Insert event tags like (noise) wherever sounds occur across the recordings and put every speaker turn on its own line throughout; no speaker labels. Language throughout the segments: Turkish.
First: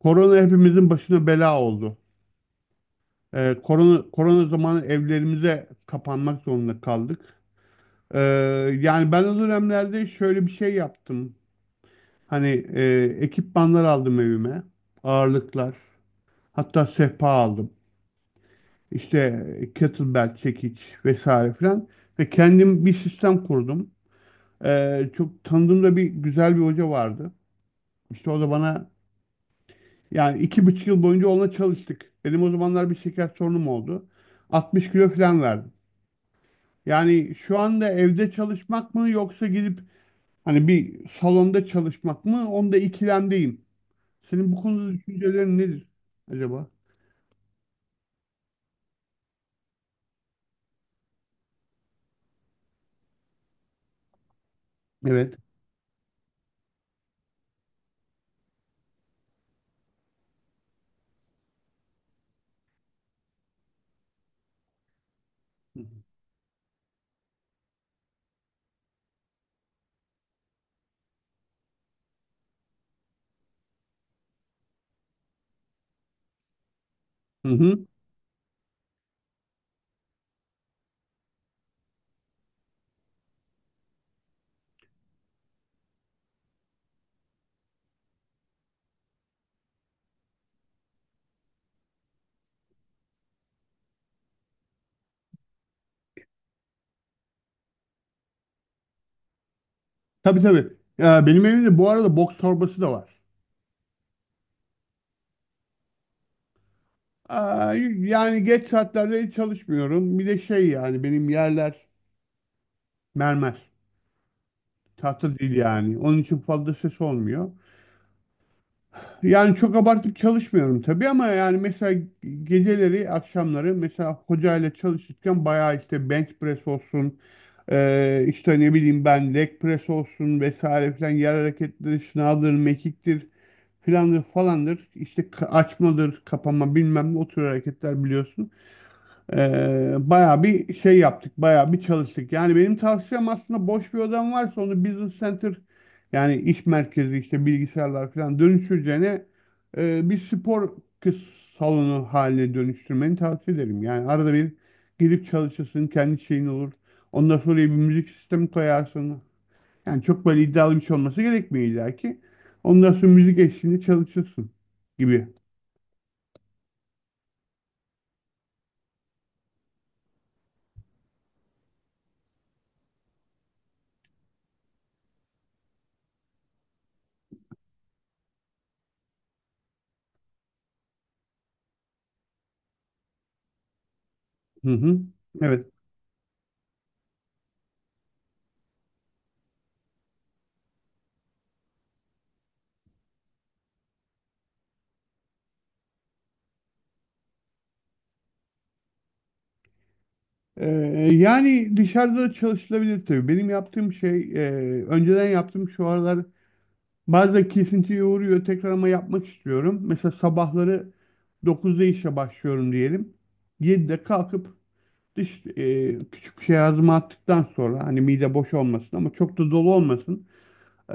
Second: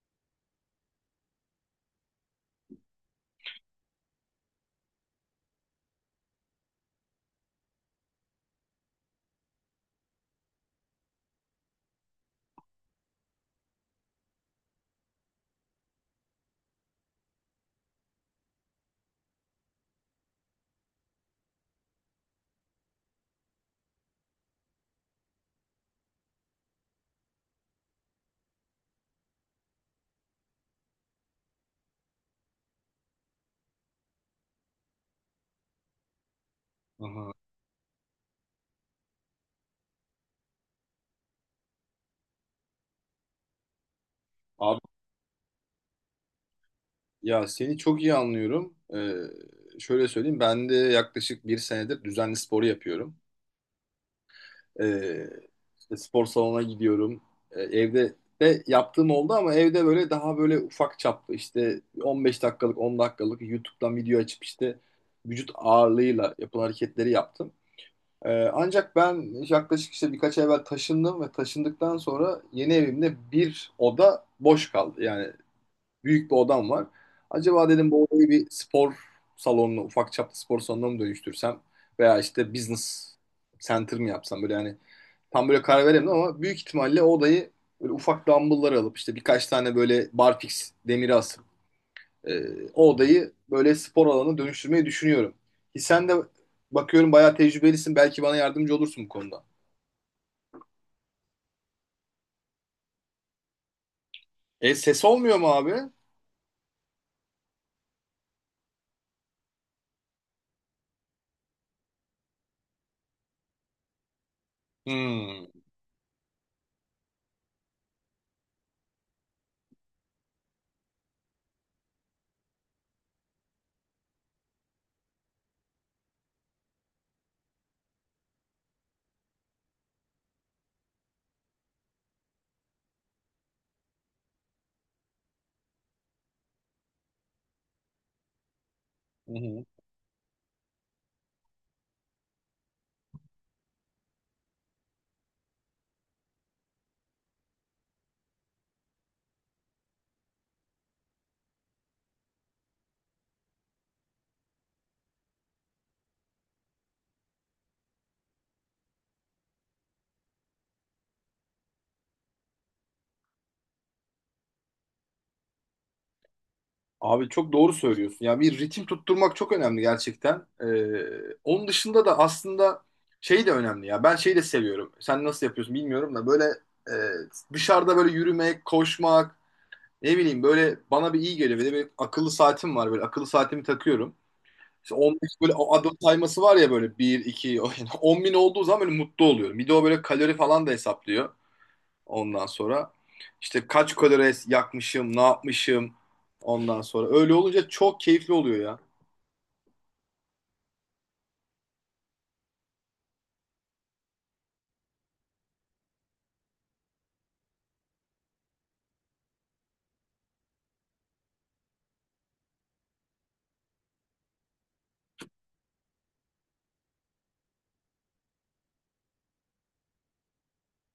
Korona hepimizin başına bela oldu. Korona zamanı evlerimize kapanmak zorunda kaldık. Ee, yani ben o dönemlerde şöyle bir şey yaptım. Hani ekipmanlar aldım evime. Ağırlıklar. Hatta sehpa aldım. İşte kettlebell, çekiç vesaire filan. Ve kendim bir sistem kurdum. Çok tanıdığımda bir güzel bir hoca vardı. İşte o da bana. Yani 2,5 yıl boyunca onunla çalıştık. Benim o zamanlar bir şeker sorunum oldu. 60 kilo falan verdim. Yani
Aha.
şu anda evde çalışmak mı yoksa gidip hani bir salonda çalışmak mı? Onda ikilemdeyim. Senin bu
Abi
konuda düşüncelerin nedir acaba?
ya seni çok iyi anlıyorum. Şöyle söyleyeyim, ben de yaklaşık bir senedir düzenli sporu yapıyorum. Ee,
Evet.
işte spor salonuna gidiyorum. Evde de yaptığım oldu ama evde böyle daha böyle ufak çaplı işte 15 dakikalık 10 dakikalık YouTube'dan video açıp işte vücut ağırlığıyla yapılan hareketleri yaptım. Ancak ben yaklaşık işte birkaç ay evvel taşındım ve taşındıktan sonra yeni evimde bir oda boş kaldı. Yani büyük bir odam var.
Hı
Acaba
hı.
dedim bu odayı bir spor salonuna, ufak çaplı spor salonuna mı dönüştürsem veya işte business center mı yapsam, böyle yani tam böyle karar veremedim ama büyük ihtimalle o odayı böyle ufak dumbbell'lar alıp işte birkaç tane böyle barfix demiri asıp o odayı böyle spor alanına dönüştürmeyi düşünüyorum. Ki sen de bakıyorum bayağı tecrübelisin, belki bana yardımcı olursun bu konuda.
Tabii, tabii. Benim evimde bu arada boks torbası da var.
E ses olmuyor mu abi?
Aa, yani geç saatlerde hiç çalışmıyorum. Bir de şey, yani benim yerler mermer. Tahta
Hmm.
değil yani. Onun için fazla ses olmuyor. Yani çok abartıp çalışmıyorum tabii, ama yani mesela geceleri, akşamları mesela hocayla çalışırken bayağı işte bench press olsun, işte ne bileyim ben leg press olsun vesaire filan, yer hareketleri, şınavdır, mekiktir, filandır falandır, işte açmadır, kapama, bilmem ne, o tür hareketler biliyorsun.
Hı hı.
Bayağı bir şey yaptık, bayağı bir çalıştık. Yani benim tavsiyem, aslında boş bir odam varsa onu business center, yani iş merkezi, işte bilgisayarlar falan dönüştüreceğine bir spor kız salonu haline dönüştürmeni tavsiye ederim. Yani arada bir gidip çalışırsın, kendi şeyin olur. Ondan sonra bir müzik sistemi koyarsın. Yani çok böyle iddialı bir şey olması gerekmiyor illa ki. Ondan sonra müzik eşliğinde çalışırsın gibi.
Abi çok doğru söylüyorsun. Ya bir ritim tutturmak çok önemli gerçekten. Onun dışında da aslında şey de önemli ya. Ben şeyi de seviyorum. Sen nasıl yapıyorsun bilmiyorum da böyle dışarıda böyle yürümek, koşmak, ne bileyim böyle bana bir iyi geliyor. Bir de bir akıllı saatim var böyle. Akıllı saatimi takıyorum.
Hı
İşte
hı.
15 böyle
Evet.
o adım sayması var ya böyle 1, 2, 10 (laughs) bin olduğu zaman böyle mutlu oluyorum. Bir de o böyle kalori falan da hesaplıyor. Ondan sonra işte kaç kalori yakmışım, ne yapmışım ondan sonra. Öyle olunca çok keyifli oluyor ya.
Ee, yani dışarıda da çalışılabilir tabii. Benim yaptığım şey, önceden yaptığım, şu aralar bazen kesintiye uğruyor. Tekrar ama yapmak istiyorum. Mesela sabahları 9'da işe başlıyorum diyelim. 7'de kalkıp küçük bir şey ağzıma attıktan sonra, hani mide boş olmasın ama çok da dolu olmasın,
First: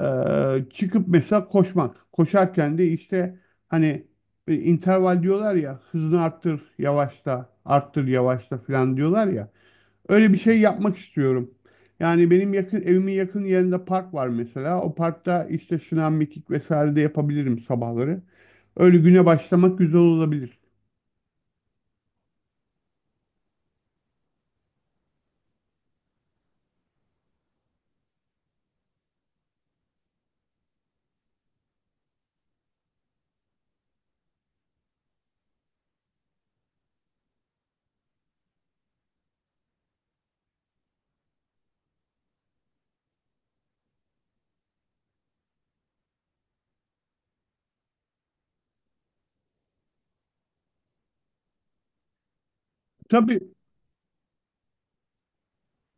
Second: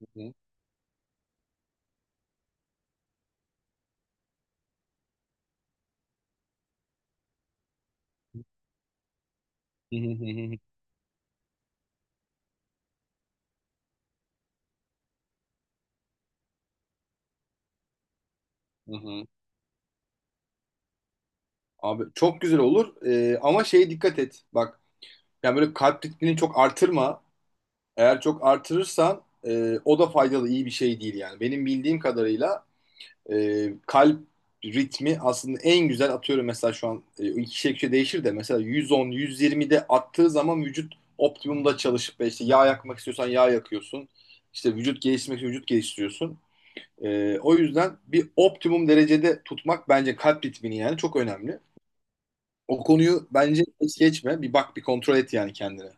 e,
hı.
çıkıp mesela koşmak. Koşarken de işte hani interval diyorlar ya, hızını arttır, yavaşla, arttır, yavaşla falan diyorlar ya. Öyle bir şey
(laughs)
yapmak istiyorum. Yani benim yakın, evimin yakın yerinde park var mesela. O parkta işte sınav, mekik vesaire de yapabilirim sabahları.
Hı
Öyle güne
hı.
başlamak güzel olabilir.
Abi çok güzel olur. Ama şeye dikkat et. Bak, yani böyle kalp ritmini çok artırma. Eğer çok artırırsan o da faydalı iyi bir şey değil yani. Benim bildiğim kadarıyla kalp ritmi aslında en güzel atıyorum mesela şu an iki kişiye değişir de mesela 110-120'de attığı zaman vücut optimumda çalışıp ve işte yağ yakmak istiyorsan yağ yakıyorsun. İşte vücut geliştirmek için vücut geliştiriyorsun. E, o yüzden bir optimum derecede tutmak bence kalp ritmini yani çok önemli. O konuyu
Tabii,
bence hiç geçme. Bir bak, bir kontrol et yani kendine.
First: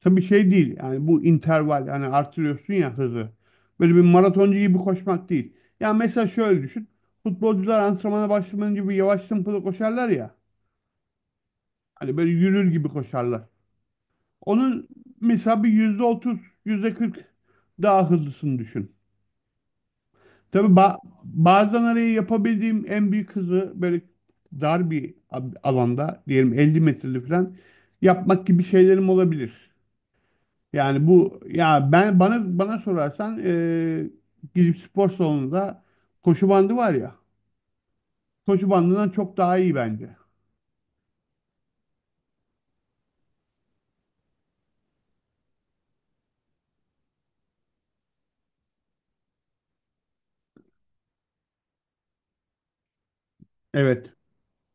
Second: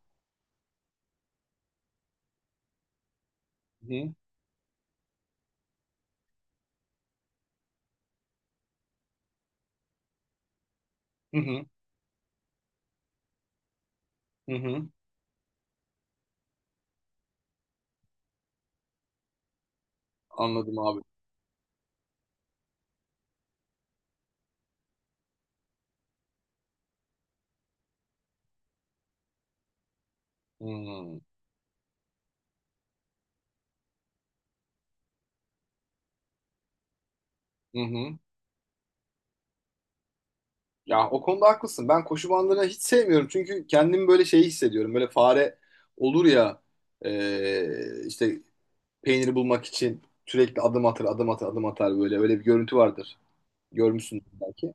tabii şey değil. Yani bu interval, hani artırıyorsun ya hızı. Böyle
Hı
bir maratoncu gibi koşmak değil. Ya mesela şöyle düşün. Futbolcular antrenmana başlamadan gibi yavaş tempolu koşarlar ya.
hı, hı
Hani böyle yürür gibi koşarlar. Onun
hı.
mesela bir %30, yüzde kırk daha hızlısını düşün. Tabii
Anladım abi.
bazen araya yapabildiğim en büyük hızı, böyle dar bir alanda, diyelim 50 metreli falan yapmak gibi şeylerim olabilir.
Hı
Yani
hı.
bu, ya ben bana sorarsan, gidip spor salonunda koşu bandı var ya,
Hı hı.
koşu bandından çok daha iyi bence.
Ya o konuda haklısın. Ben koşu bandını hiç sevmiyorum. Çünkü kendimi böyle şey hissediyorum. Böyle fare olur ya, işte peyniri bulmak için sürekli adım atar, adım atar, adım atar böyle. Öyle bir görüntü vardır.
Evet.
Görmüşsün belki.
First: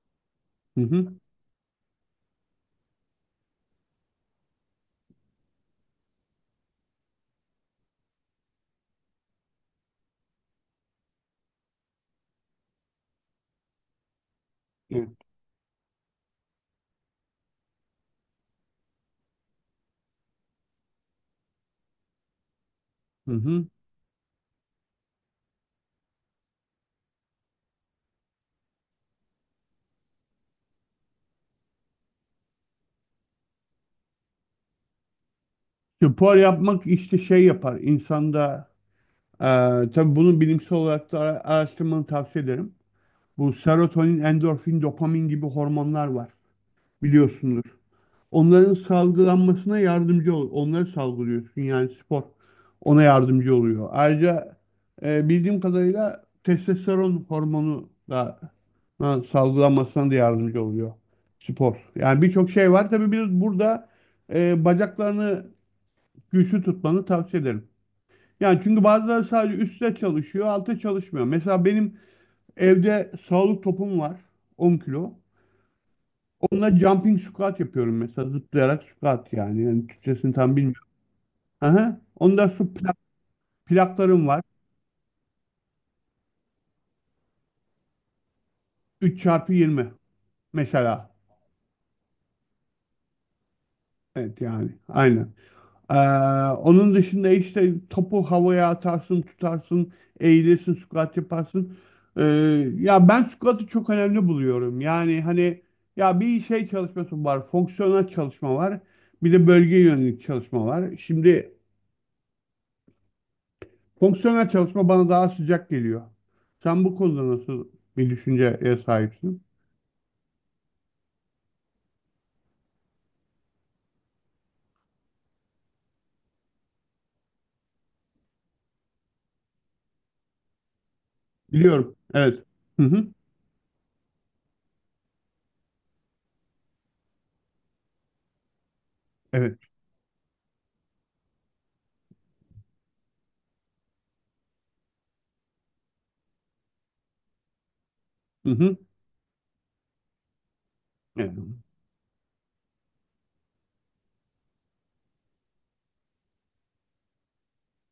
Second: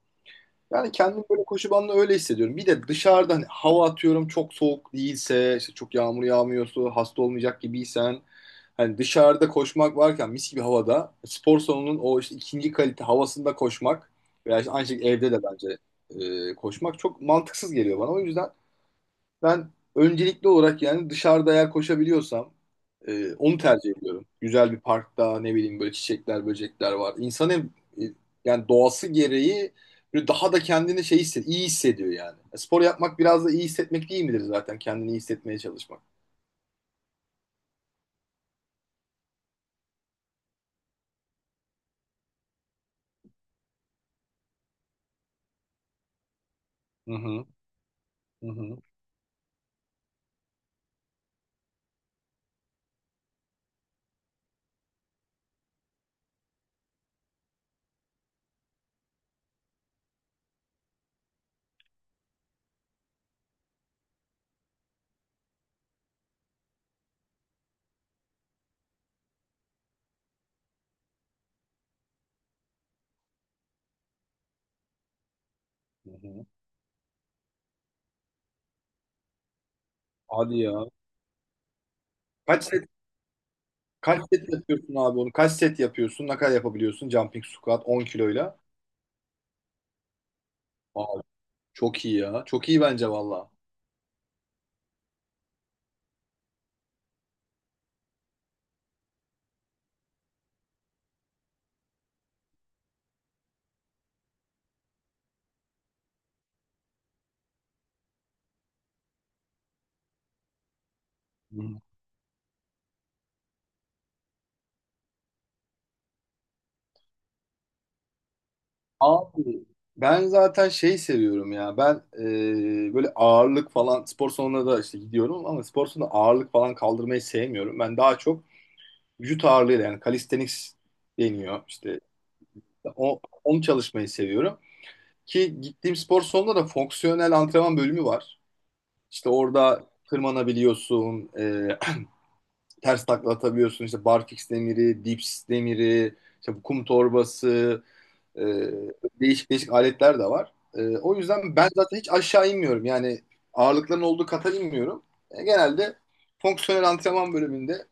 Hı
Yani
hı.
kendim böyle koşu bandında öyle hissediyorum. Bir de dışarıda hani hava atıyorum, çok soğuk değilse, işte çok yağmur yağmıyorsa, hasta olmayacak gibiysen hani dışarıda koşmak varken mis gibi havada spor salonunun o işte ikinci kalite havasında koşmak veya işte aynı şekilde
Evet.
evde de bence koşmak çok mantıksız geliyor bana. O yüzden ben öncelikli olarak yani dışarıda eğer koşabiliyorsam
Hı
onu
hı.
tercih ediyorum. Güzel bir parkta ne bileyim böyle çiçekler, böcekler var. İnsan hem e, yani doğası gereği böyle daha da kendini iyi hissediyor yani. E, spor yapmak biraz da iyi hissetmek değil midir zaten? Kendini iyi hissetmeye çalışmak.
Spor yapmak işte şey yapar insanda, tabii bunu bilimsel olarak da araştırmanı tavsiye ederim. Bu serotonin, endorfin, dopamin gibi hormonlar var
Hı hı,
biliyorsunuz.
hı
Onların
hı,
salgılanmasına yardımcı ol. Onları salgılıyorsun, yani spor ona yardımcı oluyor. Ayrıca bildiğim kadarıyla testosteron hormonu da ha, salgılanmasına da yardımcı oluyor spor. Yani birçok şey var. Tabii biz burada bacaklarını güçlü tutmanı tavsiye ederim. Yani, çünkü bazıları sadece üstte çalışıyor, altta çalışmıyor. Mesela benim evde sağlık topum var, 10 kilo.
hı hı.
Onunla jumping squat yapıyorum mesela, zıplayarak squat yani. Yani Türkçesini tam
Hadi
bilmiyorum.
ya.
Aha. Onda
Kaç
su
set, kaç
plaklarım var.
set yapıyorsun abi onu? Kaç set yapıyorsun? Ne kadar yapabiliyorsun? Jumping squat 10 kiloyla.
3 çarpı 20 mesela.
Aa, çok iyi ya. Çok iyi bence valla.
Evet, yani aynen. Ee, onun dışında işte topu havaya atarsın, tutarsın, eğilirsin, squat yaparsın. Ee, ya ben squat'ı çok önemli buluyorum. Yani hani, ya bir şey çalışması var, fonksiyonel çalışma var. Bir de bölge yönelik çalışma var. Şimdi fonksiyonel çalışma bana daha sıcak geliyor. Sen bu konuda nasıl bir düşünceye sahipsin?
Abi ben zaten şey seviyorum ya, ben böyle ağırlık falan spor salonuna da işte gidiyorum ama spor salonunda ağırlık falan kaldırmayı sevmiyorum. Ben daha çok vücut ağırlığıyla, yani calisthenics deniyor
Biliyorum.
işte,
Evet. Hı hı.
onu çalışmayı seviyorum. Ki gittiğim spor salonunda da fonksiyonel antrenman bölümü var. İşte
Evet.
orada tırmanabiliyorsun, ters takla atabiliyorsun, işte barfiks demiri, dips demiri, işte bu kum torbası. Ee,
Hı hı.
Değişik değişik aletler de var. O
Evet.
yüzden ben zaten hiç aşağı inmiyorum. Yani ağırlıkların olduğu kata inmiyorum. E, genelde fonksiyonel antrenman bölümünde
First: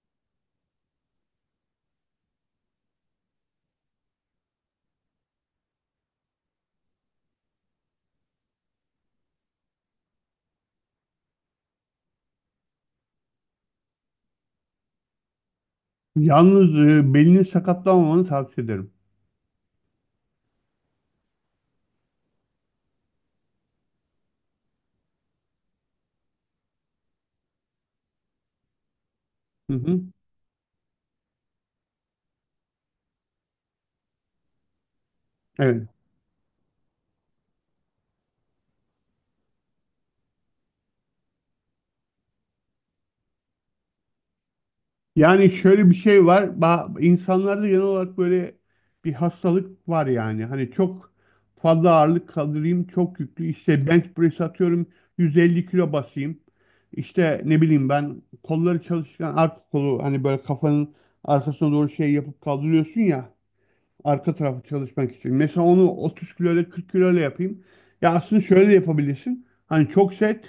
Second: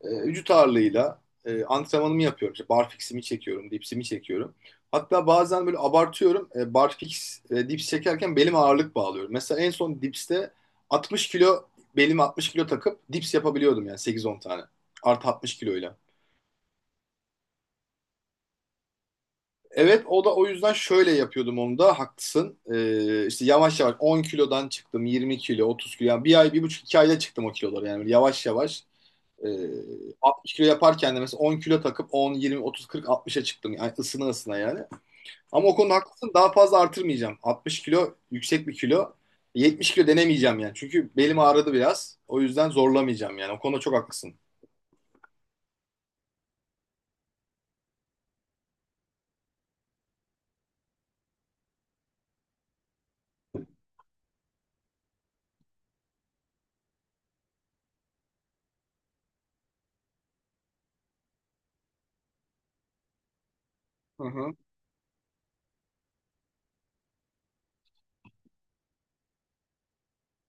vücut ağırlığıyla antrenmanımı yapıyorum. İşte barfix'imi çekiyorum, dipsimi çekiyorum. Hatta bazen böyle abartıyorum. E, barfix, dips çekerken belime ağırlık bağlıyorum. Mesela en son dipste 60 kilo, belime 60 kilo takıp dips yapabiliyordum yani 8-10 tane. Artı 60 kiloyla.
Yalnız belini sakatlanmamanı tavsiye ederim.
Evet, o da o yüzden şöyle yapıyordum, onu da haklısın. İşte yavaş yavaş 10 kilodan çıktım, 20 kilo, 30 kilo, yani bir ay, bir buçuk iki ayda çıktım o kiloları yani. Böyle yavaş yavaş, e,
Hı hı.
60 kilo yaparken de mesela 10 kilo takıp 10, 20, 30, 40, 60'a çıktım yani, ısına ısına yani. Ama o
Evet.
konuda haklısın, daha fazla artırmayacağım, 60 kilo yüksek bir kilo, 70 kilo denemeyeceğim yani, çünkü belim ağrıdı biraz, o yüzden zorlamayacağım yani, o konuda çok haklısın.
Yani şöyle bir şey var. İnsanlarda genel olarak böyle bir hastalık var yani. Hani çok fazla ağırlık kaldırayım, çok yüklü. İşte bench press atıyorum, 150 kilo basayım. İşte ne bileyim ben, kolları çalışırken arka kolu hani böyle kafanın arkasına doğru şey yapıp kaldırıyorsun ya,
Hı
arka
hı.
tarafı çalışmak için. Mesela onu 30 kilo ile, 40 kilo ile yapayım. Ya aslında şöyle de yapabilirsin, hani çok set,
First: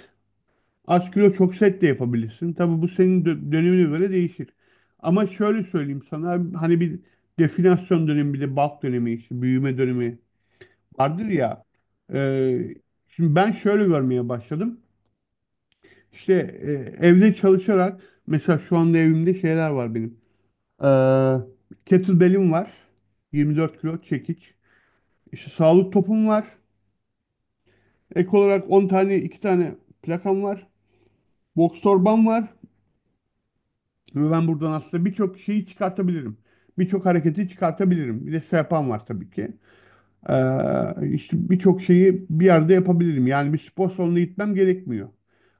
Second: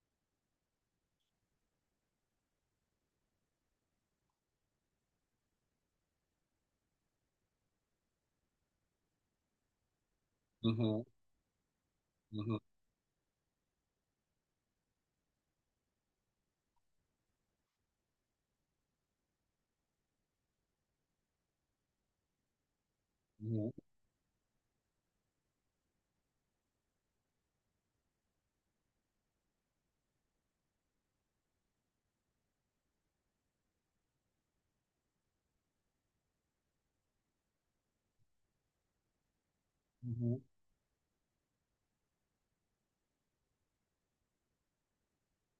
az kilo çok set de yapabilirsin. Tabii bu senin dönemine göre değişir. Ama şöyle söyleyeyim sana, hani bir definasyon dönemi, bir de bulk dönemi, işte büyüme dönemi
Hı hı.
vardır ya.
Hı hı.
Ee, şimdi ben şöyle görmeye başladım. İşte e, evde çalışarak, mesela şu anda evimde şeyler var benim. Kettlebell'im var.
Hı hı.
24 kilo çekiç. İşte sağlık topum var. Ek olarak 10 tane, 2 tane plakam var. Boks torbam var. Ve ben buradan aslında birçok şeyi çıkartabilirim. Birçok hareketi çıkartabilirim. Bir de yapan var tabii ki.
Hı hı.
İşte birçok şeyi bir yerde yapabilirim. Yani bir spor salonuna gitmem gerekmiyor.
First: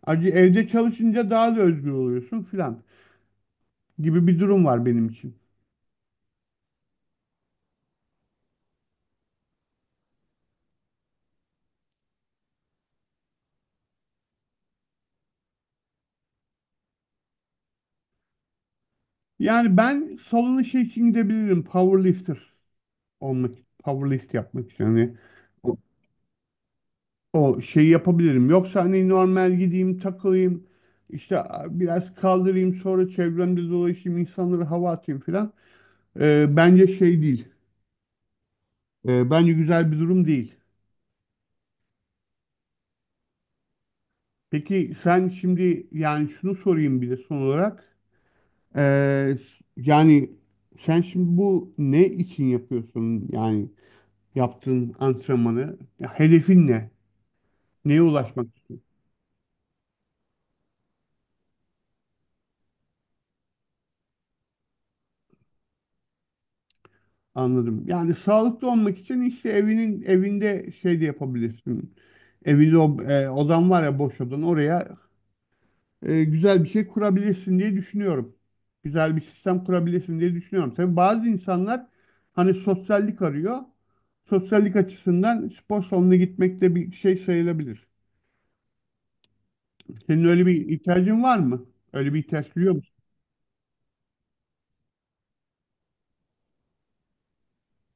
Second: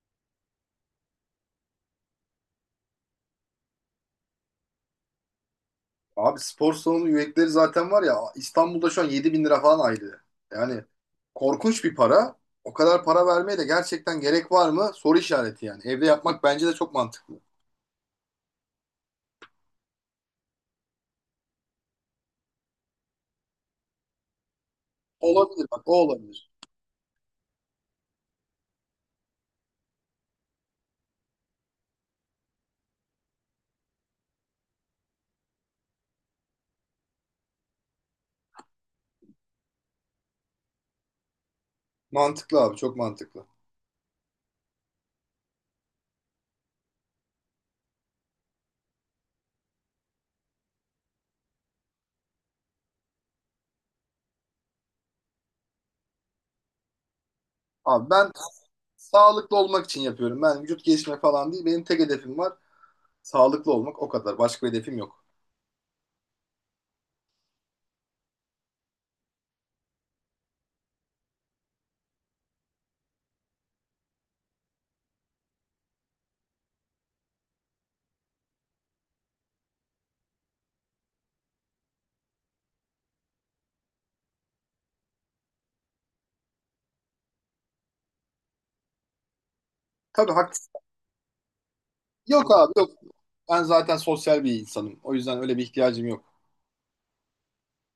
Ayrıca evde çalışınca daha da özgür oluyorsun filan gibi bir durum var benim için.
Abi spor salonu üyelikleri zaten var ya, İstanbul'da şu an 7 bin lira falan aylığı. Yani korkunç bir para. O kadar para vermeye de gerçekten gerek var mı? Soru işareti yani. Evde yapmak bence de çok mantıklı.
Yani ben salona şey için gidebilirim: powerlifter olmak, powerlift yapmak için. Hani
Olabilir bak, o olabilir.
o şeyi yapabilirim. Yoksa hani normal gideyim, takılayım işte, biraz kaldırayım, sonra çevremde dolaşayım, insanlara hava atayım filan. Bence şey değil. Bence güzel bir durum değil.
Mantıklı abi, çok mantıklı.
Peki sen şimdi, yani şunu sorayım bir de son olarak, Ee, yani sen şimdi bu ne için yapıyorsun, yani yaptığın antrenmanı? Ya hedefin ne? Neye
Abi ben
ulaşmak?
sağlıklı olmak için yapıyorum. Ben vücut geliştirme falan değil. Benim tek hedefim var. Sağlıklı olmak, o kadar. Başka bir hedefim yok.
Anladım. Yani sağlıklı olmak için işte evinde şey de yapabilirsin. Evinde odan var ya, boş odan, oraya güzel bir şey kurabilirsin diye düşünüyorum. Güzel bir sistem kurabilirsin diye düşünüyorum. Tabii bazı insanlar hani sosyallik arıyor. Sosyallik açısından spor salonuna gitmek de bir şey sayılabilir. Senin
Tabii
öyle bir
haklısın.
ihtiyacın var mı? Öyle bir
Yok
ihtiyaç
abi,
duyuyor
yok. Ben zaten sosyal bir insanım. O yüzden öyle bir ihtiyacım yok.